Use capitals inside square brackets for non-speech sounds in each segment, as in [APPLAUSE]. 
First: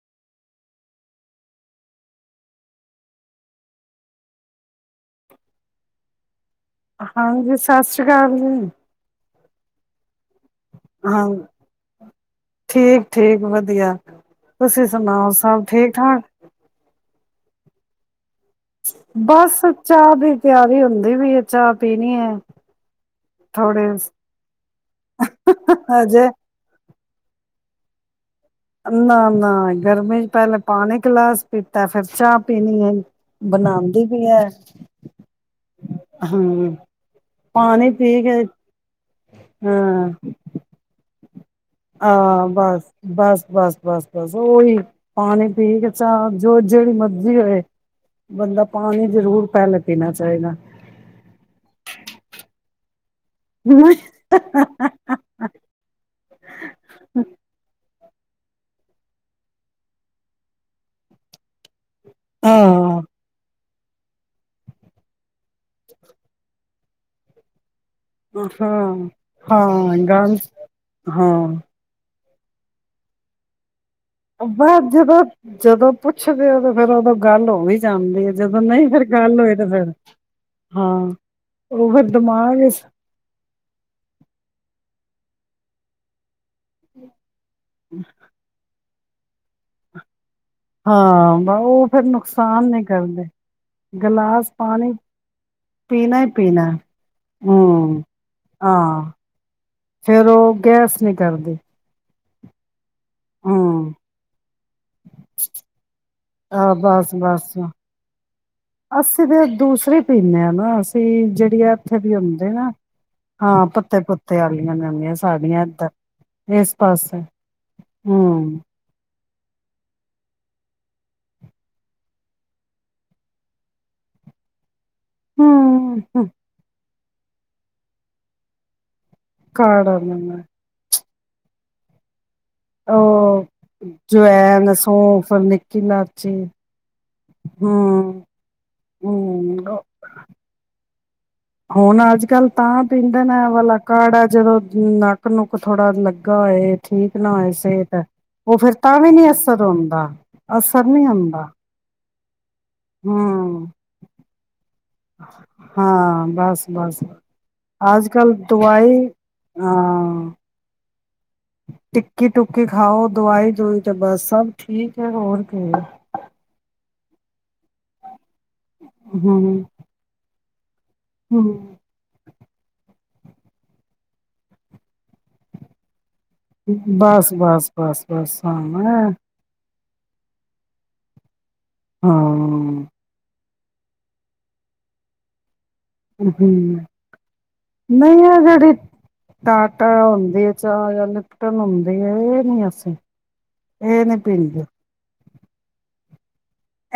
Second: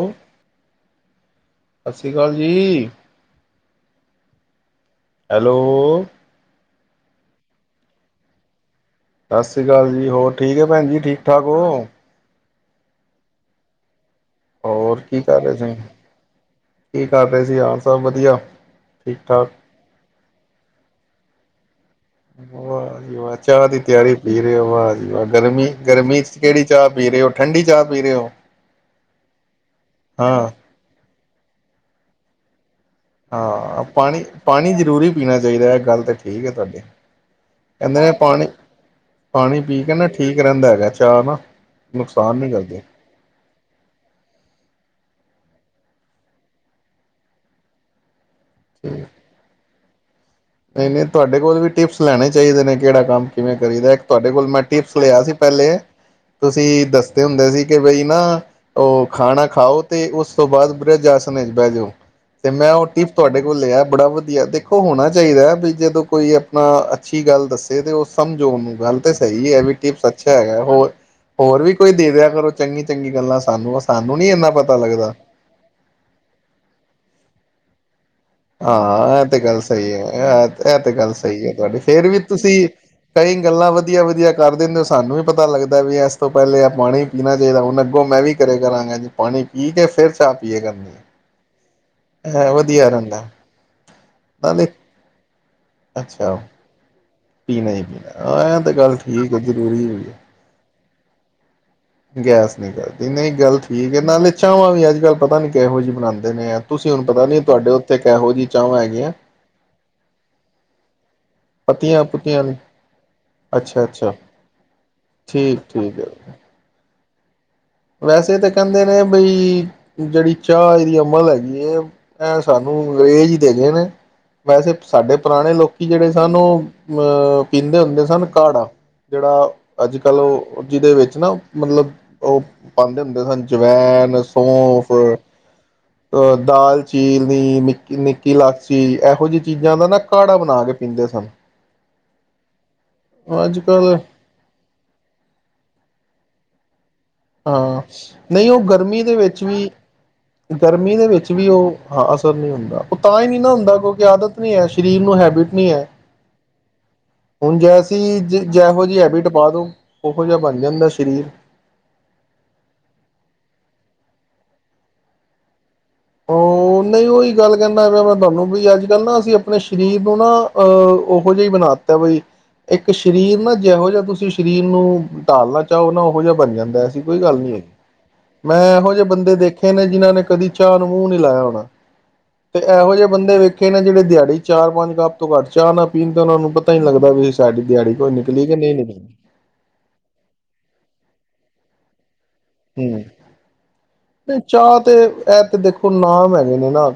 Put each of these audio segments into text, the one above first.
ਹੈ ਸਤਿ ਸ੍ਰੀ ਅਕਾਲ ਜੀ। ਹੈਲੋ। ਹਾਂਜੀ ਸਤਿ ਸ੍ਰੀ ਅਕਾਲ ਜੀ ਸਤਿ ਸ਼੍ਰੀ ਅਕਾਲ ਜੀ ਹੋਰ ਠੀਕ ਹੈ ਭੈਣ ਜੀ ਠੀਕ ਹਾਂ ਠਾਕ ਹੋ ਠੀਕ ਠੀਕ ਵਧੀਆ ਤੁਸੀਂ ਹੋਰ ਸੁਣਾਓ ਸਭ ਠੀਕ ਠਾਕ ਖ ਪਏ ਸੀ ਹਾਂ ਸਭ ਵਧੀਆ ਠੀਕ ਠਾਕ ਬਸੱਚਾ ਦੇ ਕਿਆ ਵੀ ਹੁੰਦੇ ਵੀ ਅ ਚਾ ਵਾਹ ਜ ਵਾਹ ਚਾਹ ਦੀ ਤਿਆਰੀ ਪੀ ਰਹੇ ਹੋ ਵਾਹ ਜ ਵਾਹ ਗਰਮੀ ਗਰਮੀ ਹਜੇ ਚ ਕਿਹੜੀ ਚਾਹ ਪੀ ਰਹੇ ਹੋ ਠੰਢਡੀ ਚਾਹ ਵੀਰੇ ਹੋ ਨਾ ਨਾ ਗਰਮੀ ਚ ਹਾਂ ਪਹਿਲੇ ਪਾਣੀ ਖਲਾਸ ਪੀਤਾ ਫਿਰ ਚਾਹ ਪੀਣੀ ਹੈ ਹਾਂ ਬਣਾਉਂਦੀ ਪਾਣੀ ਵੀ ਹੈ ਪਾਣੀ ਜ਼ਰੂਰੀ ਪੀਣਾ ਚਾਹੀਦਾ ਹੈ ਗੱਲ ਤਾਂ ਠੀਕ ਹੈ ਹਮ ਤੁਹਾਡੀ ਪਾਣੀ ਕਹਿੰਦੇ ਨੇ ਪੀ ਕੇ ਪਾਣੀ ਪਾਣੀ ਪੀ ਕੇ ਨਾ ਹਾਂ ਠੀਕ ਰਹਿੰਦਾ ਹੈਗਾ ਚਾਅ ਨਾ ਨੁਕਸਾਨ ਆਹ ਨਹੀਂ ਬਸ ਕਰਦੇ ਬਸ ਬਸ ਬਸ ਬਸ ਉਹੀ ਪਾਣੀ ਠੀਕ ਹੈ ਚ ਜੋ ਜਿਹੜੀ ਮਰਜ਼ੀ ਹੋਏ ਬੰਦਾ ਪਾਣੀ ਜਰੂਰ ਪੈ ਲਦਾ ਤੇ ਨਹੀਂ ਨਹੀਂ ਤੁਹਾਡੇ ਕੋਲ ਵੀ ਟਿਪਸ ਲੈਣੇ ਚਾਹੀਦੇ ਨੇ ਕਿਹੜਾ ਕੰਮ ਕਿਵੇਂ ਕਰੀਦਾ ਇੱਕ ਤੁਹਾਡੇ ਕੋਲ ਮੈਂ ਟਿਪਸ ਲਿਆ ਸੀ ਪਹਿਲੇ ਤੁਸੀਂ ਦੱਸਦੇ ਹੁੰਦੇ ਸੀ ਕਿ ਬਈ ਨਾ ਉਹ ਖਾਣਾ ਖਾਓ ਤੇ ਉਸ ਤੋਂ ਬਾਅਦ ਬ੍ਰਿਜ ਆਸਣੇ ਚ ਬਹਿ ਜਾਓ ਤੇ ਮੈਂ ਉਹ ਹਾਂ ਟਿਪ ਤੁਹਾਡੇ ਕੋਲ ਲਿਆ ਬੜਾ ਵਧੀਆ ਦੇਖੋ ਹੋੁਣਾ ਚਾਹੀਦਾ ਵੀ ਜਦੋਂ ਕੋਈ ਆਪਣਾ ਅੱਛੀ ਗੱਲ ਦੱਸੇ ਤੇ ਉਹ ਸਮਝੋਨ ਗੱਲ ਹਾਂ, ਤੇ ਸਹੀ ਹੈ ਵੀ ਹਾਂ ਟਿਪਸ ਅੱਛਾ ਗੱਲ ਹੈਗਾ ਹੋਰ ਹਾਂ ਹੋਰ ਵੀ ਕੋਈ ਦੇ ਦ ਕਰੋ ਚੰਗੀ ਚੰਗੀ ਗੱਲਾਂ ਸਾਨੂੰ ਸਾਨੂੰ ਨੀ ਇੰਨਾ ਪਤਾ ਬਸ ਲੱਗਦਾ ਜਦੋਂ ਜਦੋਂ ਪੁੱਛਦੇ ਆ ਤਾਂ ਫੇਰ ਉਹਦਾ ਗੱਲ ਹੋ ਵੀ ਜਾਂਦੀ ਹੈ ਜਦੋਂ ਨਹੀਂ ਫੇਰ ਹਾਂ ਇਹ ਤੇ ਹੋਏ ਗੱਲ ਫੇਰ ਸਹੀ ਹੈ ਇਹ ਇਹ ਤੇ ਹਾਂ ਗੱਲ ਸਹੀ ਹੈ ਤੁਹਾਡੀ ਉਹ ਫੇਰ ਵੀ ਤੁਸੀਂ ਦਿਮਾਗ ਕਈ ਗੱਲਾਂ ਵਧੀਆ ਵਧੀਆ ਕਰ ਦਿੰਦੇ ਹੋ ਸਾਨੂੰ ਵੀ ਪਤਾ ਲੱਗਦਾ ਵੀ ਇਸ ਤੋਂ ਪਹਿਲੇ ਪਾਣੀ ਪੀਣਾ ਚਾਹੀਦਾ ਹੁਣ ਅੱਗੋਂ ਮੈਂ ਵੀ ਕਰ ਕਰਾਂਗਾ ਪਾਣੀ ਪੀ ਕੇ ਫਿਰ ਚਾਹ ਪੀਏ ਕਰਨੀ ਹਾਂ ਬ ਉਹ ਫਿਰ ਹੈ, ਨੁਕਸਾਨ ਨਹੀਂ ਵਧੀਆ ਰਹਿੰਦਾ, ਕਰਦੇ ਗਲਾਸ ਨਾਲੇ ਪਾਣੀ ਪੀਣਾ ਹੀ ਅੱਛਾ, ਪੀਣਾ ਪੀਣਾ ਹੀ ਹਮ ਪੀਣਾ ਐਂ ਤੇ ਗੱਲ ਹਾਂ ਠੀਕ ਹੈ ਜ਼ਰੂਰੀ ਹੋਆ ਫੇਰ ਉਹ ਗੈਸ ਨੀ ਕਰਦੀ ਗੈਸ ਨੀ ਕਰਦੀ ਨਹੀਂ ਗੱਲ ਹਮ ਠੀਕ ਹੈ ਨਾਲੇ ਚਾਵਾਂ ਵੀ ਅੱਜ ਕੱਲ ਪਤਾ ਨੀ ਕਿਹੋ ਜਿਹੀ ਬਣਾਉਂਦੇ ਨੇ ਆ ਆਹ ਤੁਸੀਂ ਹੁਣ ਬਸ ਪਤਾ ਨੀ ਬਸ ਤੁਹਾਡੇ ਉੱਥੇ ਕਿਹੋ ਜਿ ਅਸੀਂ ਤੇ ਦੂਸਰੇ ਪੀਂਦੇ ਹਾਂ ਨਾ ਅਸੀਂ ਜਿਹੜੀ ਆ ਇੱਥੇ ਵੀ ਪੱਤੀਆਂ-ਪੁੱਤੀਆਂ ਹੁੰਦੇ ਨੇ, ਨਾ ਹਾਂ ਪੱਤੇ ਅੱਛਾ-ਅੱਛਾ, ਪੁੱਤੇ ਆਲੀਆ ਵੀ ਆਉਂਦੀਆਂ ਸਾੜੀਆਂ ਇੱਧਰ ਠੀਕ-ਠੀਕ ਹੈ। ਇਸ ਪਾਸ ਹੈ। ਵੈਸੇ ਤਾਂ ਕਹਿੰਦੇ ਨੇ ਬਈ ਜਿਹੜੀ ਚਾਹ ਇਹਦੀ ਅਮਲ ਹੈਗੀ ਹੈ ਇਹ ਸਾਨੂੰ ਅੰਗਰੇਜ਼ ਹੀ ਦੇ ਗਏ ਨੇ ਵੈਸੇ ਸਾਡੇ ਪੁਰਾਣੇ ਲੋਕੀ ਹੂੰ, ਜਿਹੜੇ ਹੂੰ ਸਨ ਉਹ ਅ ਪੀਂਦੇ ਹੁੰਦੇ ਸਨ ਕਾੜਾ ਜਿਹੜਾ ਖਾ ਅੱਜ ਡਾਲਨਾ ਕੱਲ੍ਹ ਮੈਂ ਉਹ ਜਿਹਦੇ ਵਿੱਚ ਜ ਨਾ ਮਤਲਬ ਉਹ ਪਾਉਦੇ ਹੁੰਦੇ ਉਹ ਸਨ ਜਵੈਨ ਜਵੈਨ, ਸੌਫ ਸੌਂਫ, ਨਿੱਕੀ ਇਲਾਚੀ ਅਹ ਦਾਲ ਚੀਲਲੀ ਨਿੱ ਹੂੰ, ਨਿੱਕੀ ਲਾਚੀ ਇਹੋ ਜਿਹੀ ਚੀਜ਼ਾਂ ਹੂੰ ਦਾ ਨਾ ਕਾੜਾ ਬਣਾ ਕੇ ਪੀਂਦੇ ਸਨ ਹ [UNINTELLIGIBLE] ਹੁਣ ਅੱਜ ਕੱਲ ਤਾਂ ਪੀਂਦੇ ਨਾ ਅੱਜ ਵਾਲਾ ਕੱਲ੍ਹ ਕਾੜਾ ਜਦੋਂ ਨੱਕ ਨੁੱਕ ਥੋੜਾ ਲੱ ਗਾ ਹੋਏ ਠੀਕ ਨਾ ਹੋਏ ਹਾਂ ਸਿਹਤ ਨਹੀਂ ਉਹ ਫਿਰ ਤਾਂ ਗਰਮੀ ਵੀ ਦੇ ਨੀ ਵਿੱਚ ਅਸਰ ਵੀ ਹੁੰਦਾ ਅਸਰ ਨਹੀ ਹੁੰਦਾ ਸ ਨਿਯਮ [UNINTELLIGIBLE] ਉਹ ਤਾਂ ਹੀ ਨਹੀਂ ਨਾ ਹੂੰ, ਹੁੰਦਾ ਕਿਉਂਕਿ ਆਦਤ ਨਹੀਂ ਹੈ ਸਰੀਰ ਨੂੰ ਹੈਬਿਟ ਨਹੀਂ ਹੈ ਹਾਂ ਬਸ-ਬਸ ਹੁਣ ਜੈਸੀ ਅੱਜ-ਕੱਲ ਜ ਜਿੋ ਦਵਾਈ ਜਿਹੀ ਹੈਬਿਟ ਪਾ ਦਉ ਉਹੋ ਹਾਂ ਜਿਹਾ ਬਣ ਜਾਂਦਾ ਸਰੀਰ ਟਿੱਕੀ ਟੁਕੀ ਖਾਓ ਦਵਾਈ ਦੁਵਾਈ ਚ ਬਸ ਸਬ ਠੀਕ ਹੈ ਹੋਰ ਕੀ ਹ ਨਹੀਂ ਉਹੀ ਗੱਲ ਕਹਿੰਦਾ ਪਿਆ ਮੈਂ ਤੁਹਾਨੂੰ ਬਈ ਅੱਜ ਕੱਲ੍ਹ ਨਾ ਅਸੀਂ ਆਪਣੇ ਹੂੰ, ਸਰੀਰ ਨੂੰ ਨਾ ਆ ਉਹੋ ਜਾ ਈ ਹੂੰ ਬਣਾਤਾ ਬਈ, ਇੱਕ ਇੱਕ ਸਰੀਰ ਨਾ ਜਿਹੋ ਜਿਹਾ ਤੁਸੀਂ ਸਰੀਰ ਨੂੰ ਟਾਲਣਾ ਚਾਹੋ ਨਾ ਇਹੋ ਜਿਹਾ ਬਣ ਜਾਂਦਾ ਐਸੀ ਕੋਈ ਬਸ ਗੱਲ ਨਹੀਂੀ ਹੈਗੀ ਬਸ ਬਸ ਬਸ ਹਾਂ ਮੈਂ ਇਹੋ ਜਿਹੇ ਬੰਦੇ ਦੇਖੇ ਨੇ ਜਿਹਨ੍ਹਾਂ ਨੇ ਕਦੀ ਚਾ ਨੂੰ ਮੂੰਹ ਨਈ ਲਾਇਆ ਹੋਣਾ ਹਾਂ ਤੇ ਇਹੋ ਜਿਹੇ ਬੰਦੇ ਵ ਜਿਹੜੇ ਦਿਹਾੜੀ ਚਾਰ ਪੰਜ ਗੱ ਤੋਂ ਘੱਟ ਚਾਹ ਨਾ ਪੀਣ ਤੇ ਹਮ ਉਹਨਾਂ ਨੂੰ ਪਤਾ ਹੀ ਨਹੀਂ ਲੱਗਦਾ ਵੀ ਸਾਡੀ ਦਿਹਾੜੀ ਕੋਈ ਨਹੀਂ ਆ ਨਿਕਲੀ ਕਿ ਜਿਹੜੀ ਨਹੀਂ ਨਿਕਲੀ ਟਾਟਾ ਹੁੰਦੀ ਆ ਚਾਹ ਵਾਲੀ [UNINTELLIGIBLE] ਹੁੰਦੇ ਹੂੰ, ਨਹੀਂ ਪੀਂਦੇ ਚਾਹ ਤੇ। ਇਹ ਤੇ ਦੇਖੋ ਨਾਮ ਹੈ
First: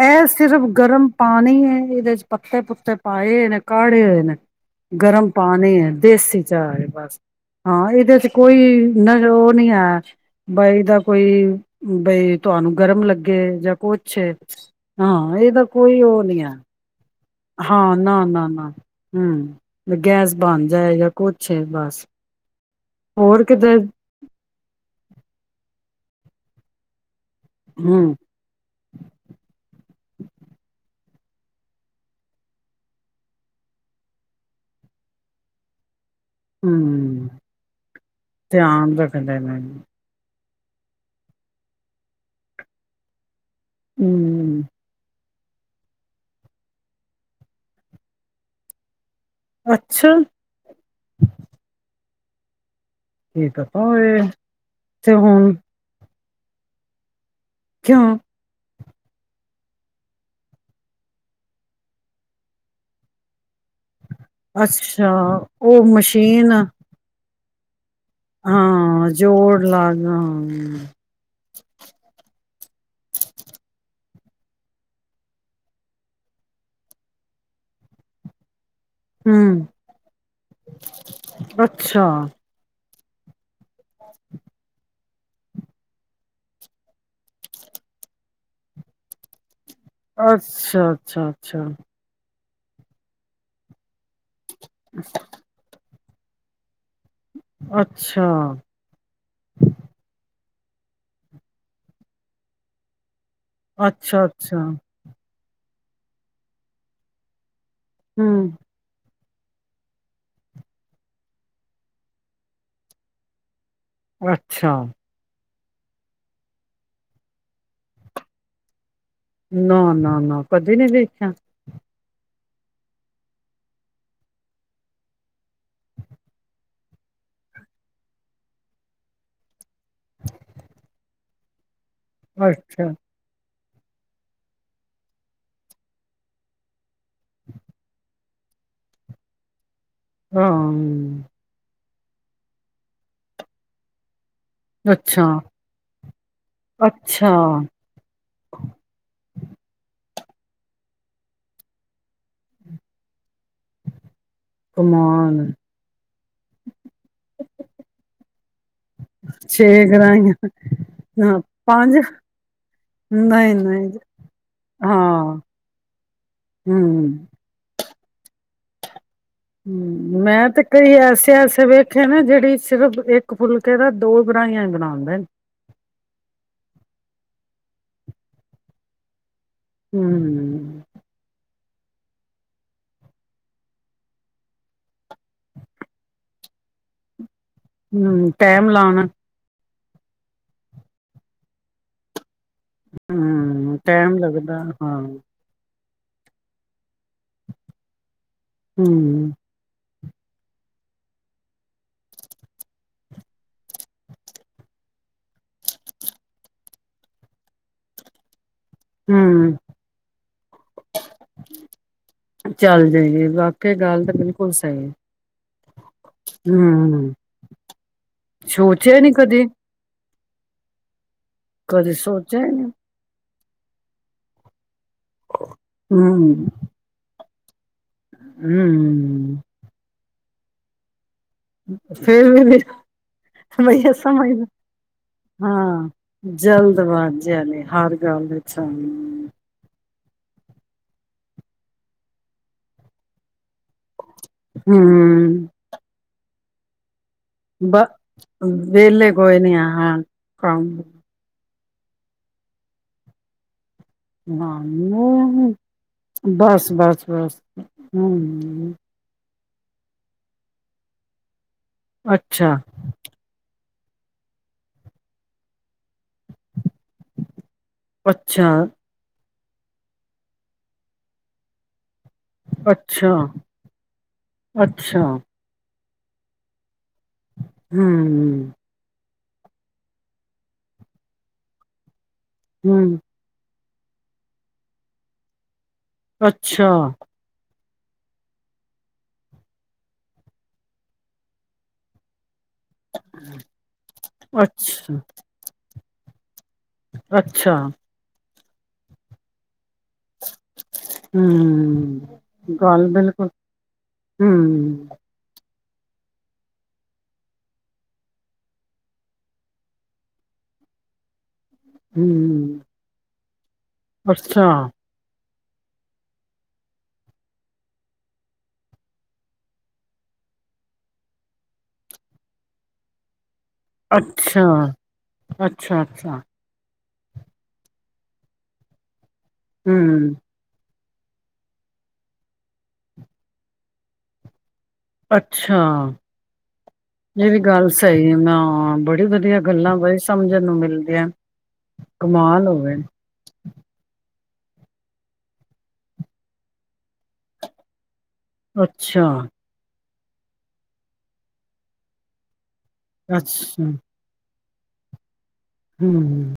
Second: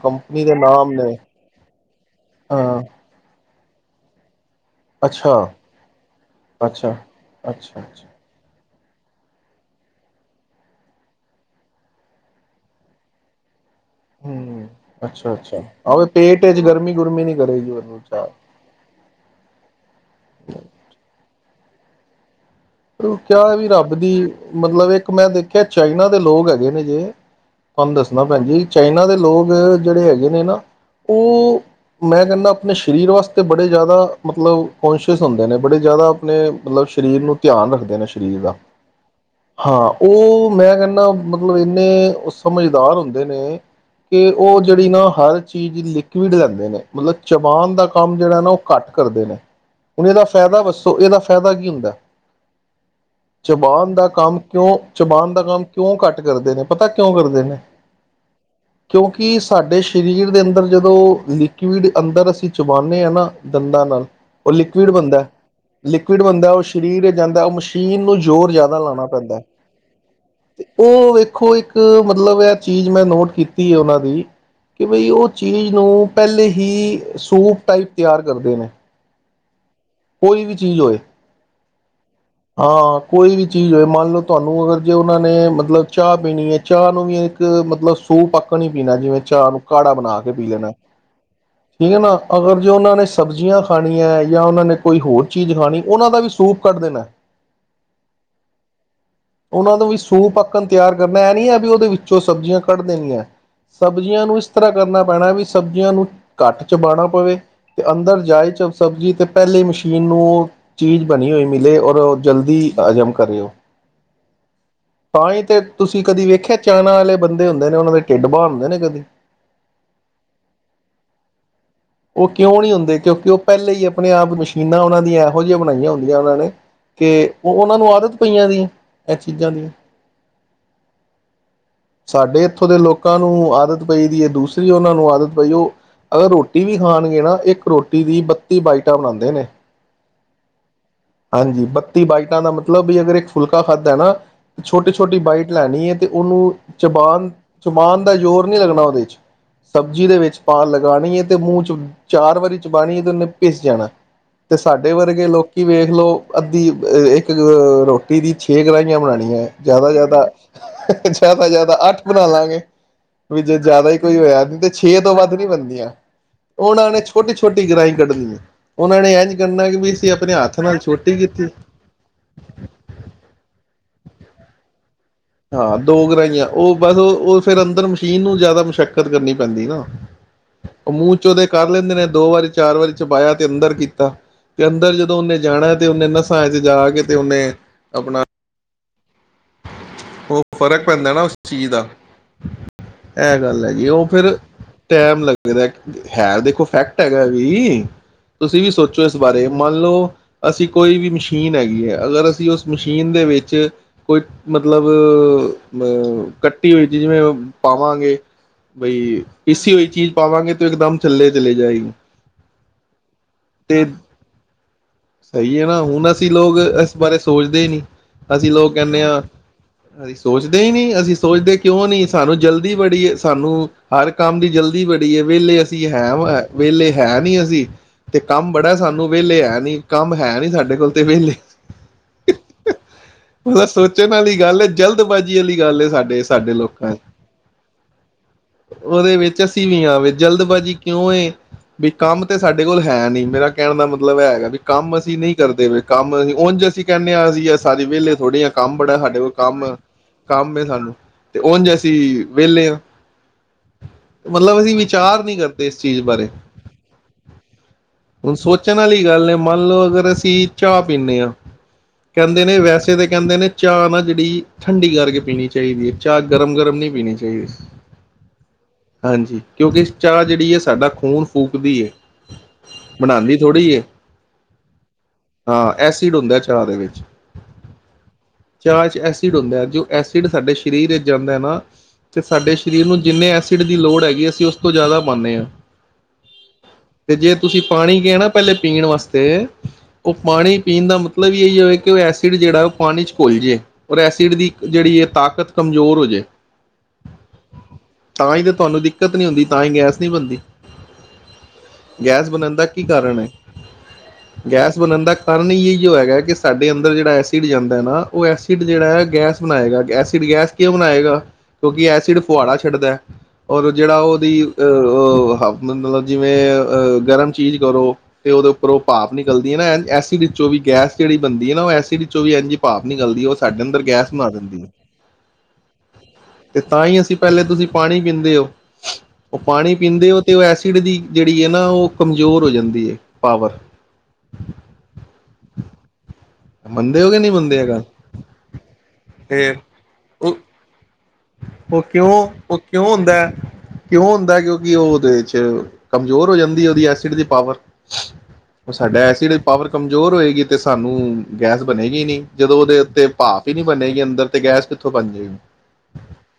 ਇਹ ਸਿਰਫ ਗਰਮ ਪਾਣੀ ਹੈ ਇਹਦੇ ਚ ਪੱਤੇ ਹਾਂ ਪੁੱਤੇ ਪਾਏ ਇਹਨੇ ਕਾੜੇ ਹੋਏ ਨੇ। ਗਰਮ ਅੱਛਾ ਪਾਣੀ ਹੈ ਦੇਸੀ ਚਾਹ ਹੈ ਅੱਛਾ ਬਸ ਅੱਛਾ ਹਾਂ ਅੱਛਾ ਇਹਦੇ ਚ ਕੋਈ ਨ ਉਹ ਨੀ ਹੈ ਬਾਈ ਤਾਂ ਕੋਈ ਬਈ ਤੁਹਾਨੂੰ ਗਰਮ ਲੱਗੇ ਜਾਂ ਕੁਛ। ਹੂੰ ਅੱਛਾ ਹਾਂ ਅੱਛਾ ਇਹਦਾ ਕੋਈ ਆਹੋ ਉਹ ਤੇਜ ਨੀ ਹੈ ਤੁੱਜ ਗਰਮੀ ਗੁਰਮੀ ਨ ਹਾਂ ਨਾ ਨਾ ਨਾ ਹੂੰ ਗੈਸ ਬਣ ਜਾਏ ਜਾਂ ਕੁਛ। ਬਸ। ਕਿਆ ਹੋਰ ਵੀ ਕਿਤੇ ਰੱਬ ਦੀ ਮਤਲਬ ਇੱਕ ਮੈਂ ਦੇਖਿਆ ਚਾਈਨਾ ਲੋਕ ਹੈਗੇ ਨੇ ਜੇ। ਤੁਹਾਨੂੰ ਹੂੰ ਦੱਸਣਾ ਭੈਣ ਜੀ ਚਾਈਨਾ ਦੇ ਲੋਕ ਜਿਹੜੇ ਹੈਗੇ ਨੇ ਨਾ ਉਹ ਮੈਂ ਕਹਿੰਦਾ ਆਪਣੇ ਸਰੀਰ ਵਾਸਤੇ ਬੜੇ ਜ਼ਿਆਦਾ ਮਤਲਬ ਕੋਂਸ਼ੀਅਸ ਹੁੰਦੇ ਨੇ ਬੜੇ ਜ਼ਿਆਦਾ ਆਪਣੇ ਮਤਲਬ ਸਰੀਰ ਹੂੰ ਨੂੰ। ਧਿਆਨ ਰੱਖਦੇ ਨੇ ਸਰੀਰ ਦਾ ਧਿਆਨ ਰੱਖਦੇ ਨੇ ਹਾਂ ਉਹ ਮੈਂ ਕਹਿੰਦਾ ਮਤਲਬ ਇੰਨੇ ਸਮਝਦਾਰ ਹੁੰਦੇ ਨੇ ਕਿ ਉਹ ਹੂੰ ਜਿਹੜੀ ਨਾ ਹਰ ਚੀਜ਼ ਲਿਕੁਵਿਡ ਲੈਂਦੇ ਨੇ ਮਤਲਬ ਚਬਾਨ ਦਾ ਕੰਮ ਜਿਹੜਾ ਨਾ ਉਹ ਘੱਟ ਕਰਦੇ ਨੇ ਹੁਣ ਅੱਛਾ ਇਹਦਾ ਫਾਇਦਾ ਵੱਸੋ ਇਹਦਾ ਫਾਇਦਾ ਕੀ ਹੁੰਦਾ। ਕੀ ਪਤਾ ਚਬਾਨ ਦਾ ਹੋਏ ਕੰਮ ਕਿਉਂ ਤੇ ਚਬਾਨ ਦਾ ਹੁਣ ਕੰਮ ਕਿਉਂ ਘੱਟ ਕਰਦੇ ਨੇ ਪਤਾ ਕਿਉਂ ਕਰਦੇ ਨੇ ਕਿਉਂ। ਕਿਉਂਕਿ ਸਾਡੇ ਸਰੀਰ ਦੇ ਅੰਦਰ ਜਦੋਂ ਲਿਕੁਿਡ ਅੰਦਰ ਅਸੀਂ ਚਬਾਣੇ ਆ ਨਾ। ਦੰਦਾਂ ਨਾਲ ਉਹ ਲਿਕੁਿਡ ਅੱਛਾ ਬਣਦਾ ਉਹ ਲਿਕੁਿਡ ਬਣਦਾ ਮਸ਼ੀਨ ਉਹ ਸਰੀਰ ਜਾਂਦਾ ਮੁਸ਼ ਚੀਨ ਨੂੰ ਜ਼ੋਰ ਜ਼ਿਆਦਾ ਲਾਉਣਾ ਹਾਂ ਪੈਂਦਾ ਜੋੜ ਲਾ ਤੇ ਉਹ ਵੇਖੋ ਇੱਕ ਮਤਲਬ ਐ। ਚੀਜ਼ ਮੈਂ ਨੋਟ ਕੀਤੀ ਹੈ ਉਹਨਾਂ ਦੀ ਕੀ ਬਈ ਉਹ ਚੀਜ਼ ਨੂੰ ਪਹਿਲੇ ਹੀ ਸੂਪ ਟਾਈਪ ਤਿਆਰ ਕਰਦੇ ਨੇ। ਹੂੰ। ਕੋਈ ਵੀ ਚੀਜ਼ ਹੋਏ। ਅੱਛਾ ਹਾਂ, ਕੋਈ ਵੀ ਚੀਜ਼ ਹੋਵੇ। ਮੰਨ ਲੋ ਤੁਹਾਨੂੰ ਅਗਰ ਜੇ। ਉਹਨਾਂ ਨੇ ਮਤਲਬ ਚਾਹ ਪੀਣੀ ਹੈ ਚਾਹ ਨੂੰ ਵੀ ਇੱਕ ਮਤਲਬ ਸੂ ਪੱਕਣ ਹੀ ਪੀਣਾ ਜਿਵੇਂ ਚਾਹ ਨੂੰ ਕਾੜਾ ਬਣਾ ਕੇ ਪੀ ਲੈਣਾ ਅੱਛਾ ਅੱਛਾ ਅੱਛਾ ਠੀਕ ਹੈ ਨਾ ਅਗਰ ਜੋੇ ਉਹਨਾਂ ਨੇ ਸਬਜ਼ੀਆਂ ਖਾਣੀਆਂ ਜਾਂ ਉਹਨਾਂ ਨੇ ਕੋਈ ਹੋਰ ਚੀਜ਼ ਖਾਣੀ ਉਹਨਾਂ ਦਾ ਵੀ ਸੂਪ ਕੱਢ ਦੇਣਾ ਅੱਛਾ ਉਹਨਾ ਨੂੰ ਵੀ ਸੂ ਪੱਕਣ ਤਿਆਰ ਕਰਨਾ ਇਹ ਨੀ ਹੈ ਵੀ ਉਹਦੇ ਵਿੱਚੋਂ ਸਬਜ਼ੀਆਂ ਕੱਢ ਦੇਣੀਆਂ ਅੱਛਾ ਸਬਜ਼ੀਆਂ ਨੂੰ ਇਸ ਅੱਛਾ ਤਰ੍ਹਾਂ ਕਰਨਾ ਪੈਣਾ ਵੀ ਸਬਜ਼ੀਆਂ ਨੂੰ ਘੱਟ ਚਬਉਣਾ ਪਵੇ ਤੇ ਅੰਦਰ ਜਾਏ ਹੂੰ ਚ ਸਬਜ਼ੀ ਤੇ ਪਹਿਲੇ ਮਸ਼ੀਨ ਨੂੰ ਚੀਜ਼ ਬਣੀ ਹੋਈ ਮਿਲੇ ਔਰ ਜਲਦੀ ਹਜ਼ਮ ਕਰਿਓ ਅੱਛਾ ਤਾਂ ਹੀ ਤੇ ਤੁਸੀਂ ਕਦੀ ਵੇਖਿਆ ਚਾਨਾ ਵਾਲੇ ਬੰਦੇ ਹੁੰਦੇ ਨੇ ਉਹਨਾਂ ਦੇ ਢਿੱਡ ਬਾਹ ਹੁੰਦੇ ਨੇ ਕਦੀ ਨਾ ਨਾ ਨਾ ਕਦੇ ਨਹੀਂੀ ਦੇਖਿਆ ਉਹ ਕਿਉਂ ਨਹੀਂ ਹੁੰਦੇ ਕਿਉਂਕਿ ਉਹ ਪਹਿਲੇਾਂ ਹੀ ਆਪਣੇ ਆਪ ਮਸ਼ੀਨਾਂ ਉਹਨਾਂ ਦੀਆਂ ਇਹੋ ਜਿਹੀਆਂ ਬਣਾਈਆਂ ਹੁੰਦੀਆਂ ਉਹਨਾਂ ਨੇ ਕਿ ਉਹ ਉਹਨਾਂ ਨੂੰ ਆਦਤ ਪਈਆਂ ਦੀ ਇਹ ਚੀਜ਼ਾਂ ਦੀਆਂ [UNINTELLIGIBLE] ਸਾਡੇ ਇੱਥੋਂ ਦੇ ਅੱਛਾ ਲੋਕਾਂ ਨੂੰ ਆਦਤ ਪਈ ਦੀ ਹੈ ਦੂਸਰੀ ਉਹਨਾਂ ਨੂੰ ਆਦਤ ਪਈ ਉਹ ਅਗਰ ਰੋਟੀ ਰੋਟੀ ਵੀ ਖਾਣਗੇ ਨਾ ਇੱਕ ਰੋਟੀ ਦੀ ਬੱਤੀ ਬਾਈਟਾਂ ਬਣਾਉਂਦੇ ਨੇ ਹਾਂ ਹਾਂਜੀ ਬੱਤੀ ਬਾਈਟਾਂ ਦਾ ਮਤਲਬ ਵੀ ਅਗਰ ਇੱਕ ਫੁਲਕਾ ਖਾਧਾ ਨਾ ਛੋਟੀ ਛੋਟੀ ਅੱਛਾ, ਬਾਈਟ ਲੈਣੀ ਹੈ ਤੇ ਉਹਨੂੰ ਚਬਾਾਨ ਅੱਛਾ ਚਬਾਉਣ ਦਾ ਜ਼ੋਰ ਨਹੀਂ ਲੱਗਣਾ ਉਹਦੇ ' ਸਬਜ਼ੀ ਦੇ ਵਿੱਚ ਪਾ ਲਗਾਣੀ ਹੈ ਤੇ ਮੂੰਹ ਚ ਚਾਰ ਵਾਰੀ ਚਬਾਣੀ ਤੇ ਉਹਨੇ ਭਿਸ ਜਾਣਾ ਤੇ ਸਾਡੇ ਵਰਗੇ ਕਮਾਲ ਲੋਕੀ ਵੇਖ ਲਓ ਅੱਧੀ ਇੱਕ ਰੋਟੀ ਦੀ ਛੇ ਕੜਹੀਆਂ ਬਣਾਉਣੀਆਂ ਛੇ ਜ਼ਿਆਦਾ ਜ਼ਿਆਦਾ ਗਰਾਈਆਂ ਜ਼ਿਆਦਾ ਜ਼ਿਆਦਾ ਪੰਜ ਅੱਠ ਬਣਾ ਲਾਂਗੇ ਵੀ ਜੇ ਜ਼ਿਆਦਾ ਨਹੀਂ-ਨਹੀਂ ਹੀ ਕੋਈ ਹੋਇਆ ਨਹੀਂ ਤੇ ਛੇ ਤੋਂ ਵੱਧ ਹਾਂ ਨੀ ਬਣਦੀਆਂ ਹੂੰ। ਉਹਨਾਂ ਨੇ ਹੂੰ ਛੋਟੀ ਛੋਟੀ ਕਿਹੀਂ ਕੱਢਣੀ ਹੈ ਉਹਨਾਂ ਨੇ ਹੈ ਨੀ ਹਮ ਮੈਂ ਤੇ ਕਈ ਐਸੇ ਐਸੇ ਵੇਖੇ ਨਾ ਜਿਹੜੀ ਸਿਰਫ ਇੱਕ ਫੁਲਕੇ ਦਾ ਉਹ ਬਣਾਈਆਂ ਗਣਾ ਨੂੰ ਹਾਂ ਦੋ ਗਰਾਹੀਆਂ ਉਹ ਬਸ ਉਹ ਉਹ ਫੇਿਰ ਅੰਦਰ ਮਸ਼ੀਨ ਨੂੰ ਜ਼ਿਆਦਾ ਮੁਸ਼ੱਕਤ ਕਰਨੀ ਪੈਂਦੀ ਨਾ ਹੂੰ। ਉਹ ਮੂੰਹ ਚ ਉਹਦੇ ਕਰ ਲੈਂਦੇ ਨੇ ਦੋ ਵਾਰੀ ਚਾਰ ਵਾਰੀ ਚਪਾਇਆ ਤੇ ਅੰਦਰ ਕੀਤਾ ਤੇ ਅੰਦਰ ਜਦੋਂ ਉਹਨੇ ਜਾਣਾ ਤੇ ਉਹਨੇ ਨਸਾਏ ਤੇ ਜਾ ਕੇ ਤੇ ਉਹਨੇ ਆਪਣਾ ਹਮ ਟਾਈਮ ਲਾਉਣਾ ਉਹ ਫ਼ਰਕ ਪੈਂਦਾ ਨਾ ਉਸ ਚੀਜ਼ ਦਾ ਇਹ ਗੱਲ ਹੈ ਹੂੰ ਜੀ ਉਹ ਟੈਮ ਫਿਰ ਲੱਗਦਾ ਹਾਂ ਹੂੰ। ਟੈਮ ਲੱਗਦਾ ਹੈਰ ਦੇਖੋ ਫੈਕਟ ਹੈਗਾ ਵੀ ਤੁਸੀਂ ਵੀ ਸੋਚੋ ਇਸ ਬਾਰੇ ਮੰਨ ਲਓ ਅਸੀਂ ਕੋਈ ਵੀ ਮਸ਼ੀਨ ਹੈਗੀ ਹੈ ਅਗਰ ਅਸੀਂ ਉਸ ਮਸ਼ੀਨ ਦੇ ਵਿੱਚ ਕੋਈ ਮਤਲਬ ਅਹ ਕੱਟੀ ਹੋਈ ਜ ਜਿਵੇਂ ਪਾਵਾਂਗੇ ਬਈ ਹੂੰ ਇਸਸੀ ਹੋਈ ਚੀਜ਼ ਪਾਵਾਂਗੇ ਤ ਇਕਦਮ ਚੱਲੇ ਚਲੇ ਜਾਏਗੀ ਚੱਲ ਜਾਏਗੀ ਵਾਕਈ ਤੇ ਗੱਲ ਤਾਂ ਬਿਲਕੁਲ ਸਹੀ ਹੈ। ਸਹੀ ਹੈ ਨਾ ਹੁਣ ਅਸੀਂ ਲੋਕ ਇਸ ਹੂੰ। ਬਾਰੇ ਸੋਚਦੇ ਹੀ ਨਹੀਂੀ ਅਸੀਂ ਲੋਕ ਸੋਚਿਆ ਕਹਿੰਦੇ ਨੀ ਹਾਂ ਕਦੀ, ਅਸੀਂ ਸੋਚਦੇ ਹੀ ਨਹੀਂੀ ਅਸੀਂ ਸੋਚਦੇ ਕਿਉਂ ਕਦੇ ਨੀ ਸਾਨੂੰ ਸੋਚਿਆ ਹੀ ਨੀ ਜਲਦੀ ਬੜੀ ਹੈ ਸਾਨੂੰ ਹਰ ਕੰਮ ਦੀ ਜਲਦੀ ਬੜੀ ਹੈ ਵਿਹਲੇ ਅਸੀਂ ਹੈ ਵ ਹੂੰ-ਹੂੰ ਵਹਲੇ ਹੈ ਨੀ ਅਸੀਂ ਜੀ ਤੇ ਕੰਮ ਬੜਾ ਸਾਨੂੰ ਵਿਹਲੇ ਹੈ ਨੀ ਕੰਮ ਹੈ ਨੀ ਸਾਡੇ ਕੋਲ ਤੇ ਵਿਹਲੇ ਫੇਿਰ ਵੀ ਮਤਲਬ ਬਈਆ ਸੋਚਣ ਵਾਲੀ ਗੱਲ ਹੈ ਜਲਦਬਾਜ਼ੀ ਵਾਲੀ ਗੱਲ ਸਾਡੇ ਸਾਡੇ ਲੋਕਾਂ ਜਲਦਬਾਜ਼ੀ ਵਾਲੇ ਹਰ ਗੱਲ ਵਿੱਚ ਉਹਦੇ ਸਾਨੂੰ ਵਿੱਚ ਅਸੀਂ ਵੀ ਆਵੇ ਜਲਦਬਾਜ਼ੀ ਕਿਉਂ ਵੀ ਕੰਮ ਤੇ ਸਾਡੇ ਕੋਲ ਹੈ ਨੀ ਮੇਰਾ ਕਹਿਣ ਦਾ ਮਤਲਬ ਮਤਲਬ ਹੈਗਾ ਵੀ ਕੰਮ ਅਸੀਂ ਨਹੀਂ ਹੂੰ ਕਰਦੇ ਪ ਕੰਮ ਅਸੀਂ ਉਝ ਅਸੀ ਕਹਿੰਦੇਾਂ ਅਸੀ ਸਾਰੀ ਵਹੇਲੇ ਥੋੜ੍ਹੀਆਂ ਵਿਹਲੇ ਕੋਈ ਨੀ ਆਾਂ ਕ ਸਾਨੂੰ ਤੇ ਉਝ ਅਸੀਂ ਵਿਹਲੇ ਹਾਂ ਮਤਲਬ ਅਸੀਂ ਵਿਚਾਰ ਨਹੀਂ ਹ ਕਰਦੇ ਇਸ ਚੀਜ਼ ਬਾਰੇ ਬਸ ਬਸ ਬਸ ਹਮ ਹੁਣ ਹ ਸੋਚਣ ਵਾਲੀ ਗੱਲ ਹੈ ਮੰਨ ਲਓ ਅਗਰ ਅਸੀਂ ਚਾਹ ਪੀਂਦੇ ਹਾਂ ਕਹਿੰਦੇ ਅੱਛਾ ਨੇ ਵੈਸੇ ਤਾਂ ਕਹਿੰਦੇ ਨੇ ਚਾਹ ਨਾ ਜਿਹੜੀ ਠੰਡੀ ਕਰਕੇ ਪੀਣੀ ਚਾਹੀਦੀ ਹੈ ਚਾਹ ਗਰਮ ਗਰਮ ਨਹੀਂ ਪੀਣੀ ਚਾਹੀਦੀ ਅੱਛਾ ਹਾਂਜੀ ਕਿਉਂਕਿ ਚਾਹ ਜਿਹੜੀ ਹੈ ਸਾਡਾ ਖੂਨ ਫੂਕਦੀ ਹੈ ਅੱਛਾ ਬਣਾਉਂਦੀ ਥੋੜ੍ਹੀ ਹੈ ਅੱਛਾ ਹਾਂ ਐਸਿਡ ਹੁੰਦਾ ਚਾਹ ਦੇ ਵਿੱਚ ਹੂੰ ਚਾਜ ਐ ਹੁੰ ਜੋ ਐਸਿਡ ਸਾਡੇ ਸਰੀਰ ਵਿੱਚ ਜਾਂਦਾ ਨਾ ਤੇ ਸਾਡੇ ਸਰੀਰ ਹੂੰ ਨੂੰ ਜਿੰਨੇ ਐਸ਼ ਦੀ ਲੋੜ ਹੈਗੀ ਅਸੀਂ ਉਸ ਤੋਂ ਜ਼ਿਆਦਾ ਪਾੰਨੇ ਆ। ਅੱਛਾ। ਪਾਣੀ ਗਿਆ ਨਾ ਪਹਿਲੇ ਪੀਣ ਵਾਸਤੇ ਉਹ ਪਾਣੀ ਪੀਣ ਦਾ ਮਤਲਬ ਇਹੀ ਹੋਵੇ ਕਿ ਉਹ ਐਸ ਸੜਿਹੜਾ ਉਹ ਪਾਣੀਚ ਭੁੱਲ ਜੇ ਔਰ ਐਸਿਡ ਦੀ ਅੱਛਾ ਜਿਹੜੀ ਹੈ ਤਾਕਤ ਜ਼ੋਰ ਹੋਜ ਅੱਛਾ ਤਾਂ ਹੀ ਤੇ ਤੁਹਾਨੂੰ ਦਿੱਕਤ ਨਹੀਂੀ ਹੁੰਦੀ ਤਾਂ ਹੀ ਗੈਸ ਨਹੀਂ ਬਣਦੀ ਹੂੰ ਗੈਸ ਬਣਨ ਦਾ ਕੀ ਗੱਲ ਕਾਰਨ ਹੈ ਬਿਲਕੁਲ ਗੈਸ ਹੂੰ ਬਣਨ ਦਾ ਕਾਰਨ ਹੀ ਹੈ ਹੈਗਾ ਕਿ ਸਾਡੇ ਅੰਦਰ ਜਿਹੜਾ ਐਸਿਡ ਜਾਂਦਾ ਹੈ ਨਾ ਉਹ ਐਸਿਡ ਜਿਹੜਾ ਹੈ ਗੈਸ ਬਣਾਏਗਾ ਐਸਿਡ ਗੈਸ ਕਿਉਂ ਬਣਾਏਗਾ ਕਿਉਂਕਿ ਐਸਿਡ ਫੁਹੜਾ ਹੂੰ ਛੱਡਦਾ ਹੈ ਔਰ ਜਿਹੜਾ ਉਹਦੀ ਅੱਛਾ ਮਤਲਬ ਜਿਵੇਂ ਅਹ ਗਰਮ ਚੀਜ਼ ਕਰੋ ਤੇ ਉਹਦੇ ਉੱਪਰ ਉਹ ਪਾਪ ਨਿਕਲਦੀ ਹੈ ਨਾ ਐਸਿਡ ਵਿੱਚੋਂ ਵੀ ਗੈਸ ਜਿਹੜੀ ਬਣਦੀ ਹੈ ਨਾ ਉਹ ਐਸਿਡ ਚੋਂ ਵੀ ਐ ਜੀ ਪਾਪ ਨਿਕਲਦੀ ਉਹ ਸਾਡੇ ਅੰਦਰ ਗੈਸ ਬਣਾ ਅੱਛਾ ਦਿੰਦੀ ਹੈ ਅੱਛਾ ਅੱਛਾ ਤੇ ਤਾਂ ਹੀ ਅਸੀਂ ਪਹਿਲੇ ਤੁਸੀਂ ਪਾਣੀ ਪੀਂਦੇ ਹੋ ਉਹ ਪਾਣੀ ਹੂੰ ਪੀਂਦੇ ਹੋ ਤੇ ਉਹ ਐ ਸ ਦੀ ਜਿਹੜੀ ਹੈ ਨਾ ਉਹ ਕਮਜ਼ੋਰ ਹੋ ਜਾਂਦੀ ਹੈ ਪਾਵਰ ਅੱਛਾ ਮੰਨਦੇ ਹੋ ਕਿ ਇਹ ਨਹੀਂ ਵੀ ਮੰਨਦੇ ਗੱਲ ਸਹੀ ਹੈ ਮੈਂ ਬੜੀ ਵਧੀਆ ਤੇ ਗੱਲਾਂ ਬ ਉਹ ਸਮਝਣ ਨੂੰ ਮਿਲਦੀਆਂ ਉਹ ਕਿਉਂ ਕਮਾਲ ਹੋ ਉਹ ਗਏ ਕਿਉਂ ਹੁੰਦਾ ਹੈ ਕਿਉਂ ਹੁੰਦਾ ਕਿਉਂਕਿ ਉਹਦੇ ਚ ਕਮਜ਼ੋਰ ਹੋ ਜਾਂਦੀ ਉਹਦੀ ਐਸਿਡ ਦੀ ਪਾਵਰ ਉਹ ਸਾਡਾ ਅੱਛਾ ਐਸਿਡ ਪਾਵਰ ਕਮਜ਼ੋਰ ਹੋਏਗੀ ਅਤੇ ਸਾਨੂੰ ਗੈਸ ਬਣੇਗੀ ਨਹੀਂ ਜਦੋਂ ਉਹਦੇ ਉੱਤੇ ਭਾਪ ਹੀ ਅੱਛਾ ਨਹੀਂੀ ਬਣੇਗੀ ਅੰਦਰ ਤੇ ਗੈਸ ਕਿੱਥੋਂ ਬਣ ਜਾਏਗੀ ਹਮ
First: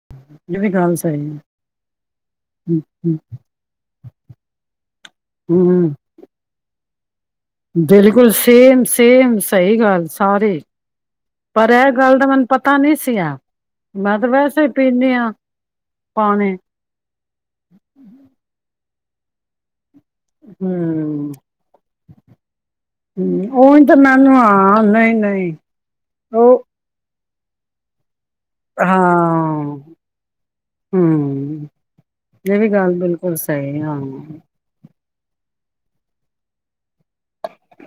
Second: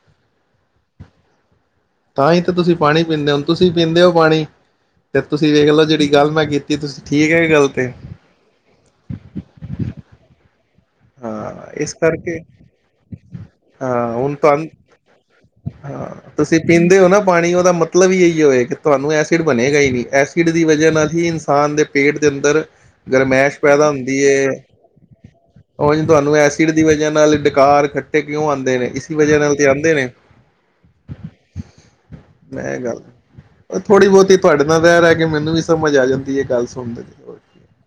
ਇਹ ਵੀ ਗੱਲ ਸਹੀ ਤਾਂ ਹੀ ਤਾਂ ਤੁਸੀਂ ਹਮ ਪਾਣੀ ਪੀਂਦੇ ਹੋੁ ਤੁਸੀਂ ਪੀਂਦੇ ਹੋ ਪਾਣੀ ਤੇ ਤੁਸੀਂ ਵੇਖ ਲਓ ਹਮ ਜਿਹੜੀ ਗੱਲ ਮੈਂ ਕੀਤੀ ਤੁਸੀਂ ਠੀਕ ਹੈ ਗੱਲ ਤੇ ਬਿਲਕੁਲ ਸੇਮ ਸੇਮ ਸਹੀ ਗੱਲ ਸਾਰੇ ਪਰ ਹਾਂ ਇਹ ਇਸ ਗੱਲ ਦਾ ਕਰਕੇ ਮੈਨੂੰ ਪਤਾ ਨਹੀਂ ਸੀ ਆ ਹਾਂ ਮੈਂ ਤਾਂ ਹੁਣ ਵੈਸੇ ਤੁਹਾਨ ਹੀ ਪੀਂਦੀ ਹਾਂ ਹਾਂ ਪਾਣੀ ਤੁਸੀਂ ਪੀਂਦੇ ਹੋ ਨਾ ਪਾਣੀ ਉਹਦਾ ਮਤਲਬ ਹੀ ਇਹੀ ਹੋਏ ਕਿ ਤੁਹਾਨੂੰ ਐਸਿਡ ਬਣੇਗਾ ਹੀ ਨਹੀਂ ਐਸਿਡ ਦੀ ਵਜ੍ਹਾ ਨਾਲ ਹੀ ਹਮ ਇਨਸਾਨ ਦੇ ਪੇਟ ਦੇ ਅੰਦਰ ਹਮ, ਗਰਮਾਇਸ਼ ਉਹੀ ਪੈਦਾ ਤਾਂ ਹੁੰਦੀ ਮੈਨੂੰ ਹੈ ਹਾਂ ਨਹੀਂ ਨਹੀਂ ਤੁਹਾਨੂੰ ਉਹ ਐਸਿਡ ਦੀ ਵਜਾ ਨਾਲ ਡਿਕਾਰ ਖੱਟ ਤੇ ਕਿਉਂ ਆਂਦੇ ਨੇ ਇਸੀ ਵਜ੍ਹਾ ਨਾਲ ਹਾਂ ਤੇ ਆਂਦੇ ਨੇ, ਹਮ ਇਹ ਵੀ ਮੈਂ ਗੱਲ, ਬਿਲਕੁਲ ਸਹੀ ਥੋੜ੍ਹੀ ਹਾਂ ਬੋਤੀ ਤੁਹਾਡੇ ਨਾਲ ਰੇਹ ਰੇਹ ਕੇ ਮੈਨੂੰ ਵੀ ਸਮਝ ਆ ਜਾਂਦੀ ਏ ਗੱਲ ਸੁਣਦੇ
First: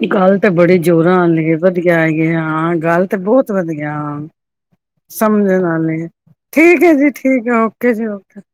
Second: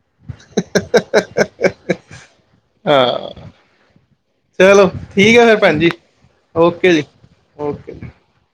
ਨੀ ਗੱਲ ਤੇ ਬੜੀ ਜ਼ੋਰਾ ਆਲੀ ਏ, ਵਧੀਆ ਹੇਗੀ ਏ, ਹਾਂ। ਗੱਲ ਤੇ ਹਾਂ ਬਹੁਤ ਵਧੀਆ, ਆਂ। ਚਲੋ ਠੀਕ ਹੈ ਫਿਰ ਸਮਝਨ ਭੈਣ ਨਾਲ ਜੀ ਏ। ਠੀਕ ਏ ਜੀ, ਠੀਕ ਏ, ਓਕੇ ਜੀ, ਓਕੇ। [INAUDIBLE]